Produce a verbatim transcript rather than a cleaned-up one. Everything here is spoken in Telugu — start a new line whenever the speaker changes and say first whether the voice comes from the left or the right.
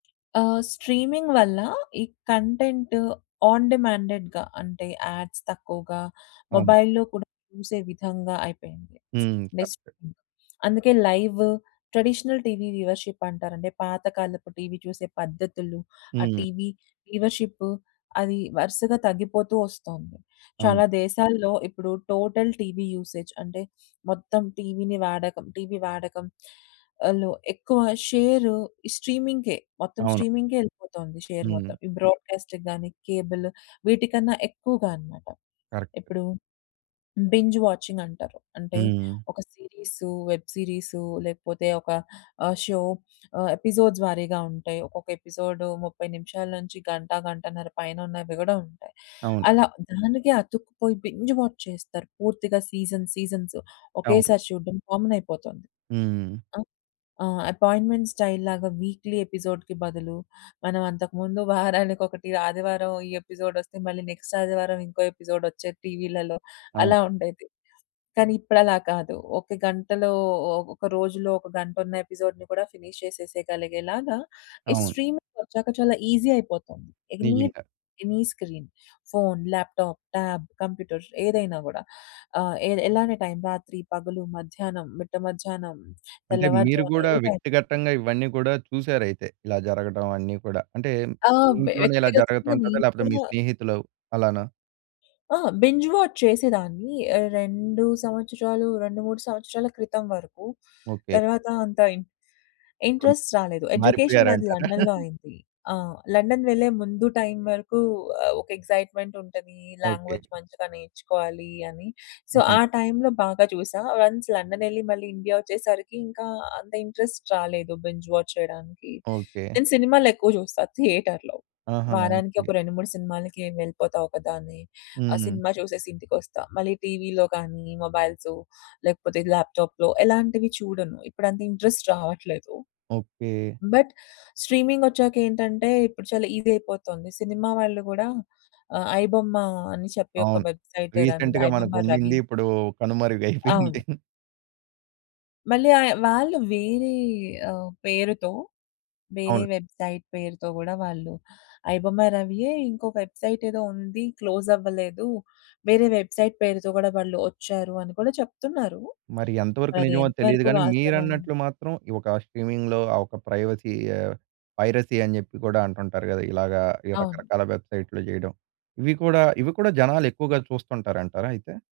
left: ఆహ్, స్ట్రీమింగ్ వల్ల ఈ కంటెంట్ ఆన్ డిమాండెడ్‌గా అంటే యాడ్స్ తక్కువగా
right: అవును.
left: మొబైల్‌లో కూడా చూసే విధంగా అయిపోయింది.
right: హ్మ్.
left: బేసిక్‌గా
right: కరెక్టే.
left: అందుకే లైవ్ ట్రెడిషనల్ టీవీ వ్యూవర్‌షిప్ అంటారండి. పాత కాలపు టీవీ చూసే పద్ధతులు, ఆ
right: హ్మ్.
left: టీవీ వ్యూవర్షిప్ అది వరుసగా తగ్గిపోతూ ఒస్తొంది.
right: అవును.
left: చాలా దేశాల్లో ఇప్పుడు టోటల్ టీవీ యూసేజ్ అంటే మొత్తం టీవీని వాడకం టీవీ వాడకం. వాళ్ళు ఎక్కువ షేర్ స్ట్రీమింగ్‌కే మొత్తం
right: అవును.
left: స్ట్రీమింగ్‌కే ఎళ్ళిపోతొంది షేర్
right: హ్మ్.
left: మొత్తం. ఈ బ్రోడ్‌కా‌స్ట్‌కి గాని కేబుల్ వీటికన్నా ఎక్కువగా అన్నమాట.
right: కరెక్ట్.
left: ఇప్పుడు బింజ్ వాచింగ్ అంటారు. అంటే
right: హ్మ్.
left: ఒక సీరీసు వెబ్ సీరీసు లేకపోతే ఒక ఆహ్, షో ఆహ్, ఎపిసోడ్స్ వారీగా ఉంటాయి, ఒక్కొక్క ఎపిసోడ్ ముప్పై నిమిషాల నుంచి గంట, గంటన్నర పైన ఉన్నవి గూడా ఉంటాయి.
right: అవును.
left: అలా దానికే అతుక్కుపోయి బింజ్ వాచ్ చేస్తారు పూర్తిగా సీజన్ సీజన్స్.
right: అవును.
left: ఒకేసారి చూడ్డం కామన్ అయిపోతొంది.
right: హ్మ్.
left: ఆ? ఆ! అపాయింట్మెంట్ స్టైల్‌లాగా వీక్‌లీ ఎపిసోడ్‌కీ బదులు మనం అంతకు ముందు వారానికి ఒకటి ఆదివారం ఈ ఎపిసోడ్ ఒస్తే మళ్ళీ నెక్స్ట్ ఆదివారం ఇంకో ఎపిసోడ్ ఒచ్చేది టీవీలలో
right: అవును.
left: అలా ఉండేది. కానీ ఇప్పుడలా కాదు. ఒక గంటలో ఒక రోజులో ఒక గంట ఉన్న ఎపిసోడ్‌ని కూడా ఫినిష్ చేసేయగలిగేలాగా ఈ
right: అవును.
left: స్ట్రీమింగ్ ఒచ్చాక చాలా ఈసీ అయిపోతుంది. ఎనీ
right: నిజంగా.
left: Any screen. Phone tab, laptop, computer ఏదైనా గూడా. ఆహ్, ఎది ఎలానే టైం రాత్రి పగలు, మధ్యాహ్నం, మిట్ట మధ్యాహ్నం,
right: అంటే మీరు
left: తెల్లవారుజామున
right: గూడా
left: ఏ టైం
right: వ్యక్తిగతంగా ఇవన్నీ గూడా చూసారైతే? ఇలా జరగటం అన్నీ కూడా. అంటే
left: ఆ!
right: మీ ఇంట్లోనే ఇలా
left: వ్యక్తిగతంగా
right: జరుగుతుంటదా?
left: నేను
right: లేపోతే మీ
left: కూడా
right: స్నేహితులు అలానా?
left: ఆ! బింజ్ వాచ్ చేసేదాన్ని. ఆహ్, రెండు సంవత్సరాలు రెండు మూడు సంవత్సరాల క్రితం వరకు.
right: ఓకే.
left: తర్వాత అంత ఇన్
right: రున్
left: ఇన్‌ట్రెస్ట్ రాలేదు. ఎడ్యుకేషన్ నాది
right: మారిపోయారంటారా?
left: లండన్‌లో అయింది. ఆ! లండన్ వెళ్ళే ముందు టైం వరకు ఆహ్, ఒక ఎక్సైట్మెంట్ ఉంటది.
right: ఓకే.
left: లాంగ్వేజ్ మంచిగా నేర్చుకోవాలి అని. సో
right: హ్మ్.
left: ఆ టైంలో బాగా జూసా. వన్స్ లండన్ ఎళ్లి మళ్ళీ ఇండియా ఒచ్చేసరికి ఇంకా అంత ఇన్‌ట్రెస్ట్ రాలేదు బెంజ్ వాచ్ చేయడానికి.
right: ఓకే.
left: నేను సినిమాలెక్కువ జూస్తా థియేటర్‌లో.
right: ఆహా!
left: వారానికి ఒక
right: ఓకే.
left: రెండు మూడు సినిమాలకి వెళ్ళిపోతా ఒకదాన్ని. ఆ
right: హ్మ్.
left: సినిమా జూసేసి ఇంటికొస్తా మళ్ళి టీవీలో గానీ మొబైల్సు, లేకపోతే ల్యాప్‌టాప్‌లో ఎలాంటివి చూడను. ఇప్పుడంత ఇన్‌ట్రెస్ట్ రావట్లేదు.
right: ఓకే.
left: బట్ స్ట్రీమింగొచ్చాక ఏంటంటే ఇప్పుడు చాలా ఈసీ అయిపోతోంది సినిమా వాళ్ళు గూడా ఆహ్, ఐ బొమ్మ అని చెప్పి ఒక
right: అవును.
left: వెబ్‌సైట్ దాని
right: రీసెంట్‌గా
left: ఐ బొమ్మ
right: మనకుండింది.
left: రవి.
right: ఇప్పుడు కనుమరుగైపోయింది.
left: అవును. మళ్ళీ అయ్ వాళ్ళు వేరే ఆహ్, పేరుతో వేరే
right: అవును.
left: వెబ్‌సైట్ పేరుతో గూడా వాళ్ళు, ఐ బొమ్మ రవియే ఇంకో వెబ్‌సైట్ ఏదో ఉంది క్లోజ్ అవ్వలేదు. వేరే వెబ్‌సైట్ పేరుతో గూడా వాళ్ళు ఒచ్చారు అని కూడా చెప్తున్నారు.
right: మరి ఎంతవరకు
left: మరి అది
right: నిజమో తెలీదు
left: ఎంతవరకు
right: గాని
left: వాస్తవం?
right: మీరన్నట్లు మాత్రం ఈ ఒక స్ట్రీమిం‌గ్‌లో ఆ ఒక ప్రైవసీ ఆహ్, పైరసీ అని జెప్పి గూడా అంటుంటారు గదా! ఇలాగ
left: అవును.
right: రకరకాల వెబ్‌సైట్లు జేయడం. ఇవి కూడా, ఇవి కూడా జనాలెక్కువగా చూస్తుంటారంటారా అయితే?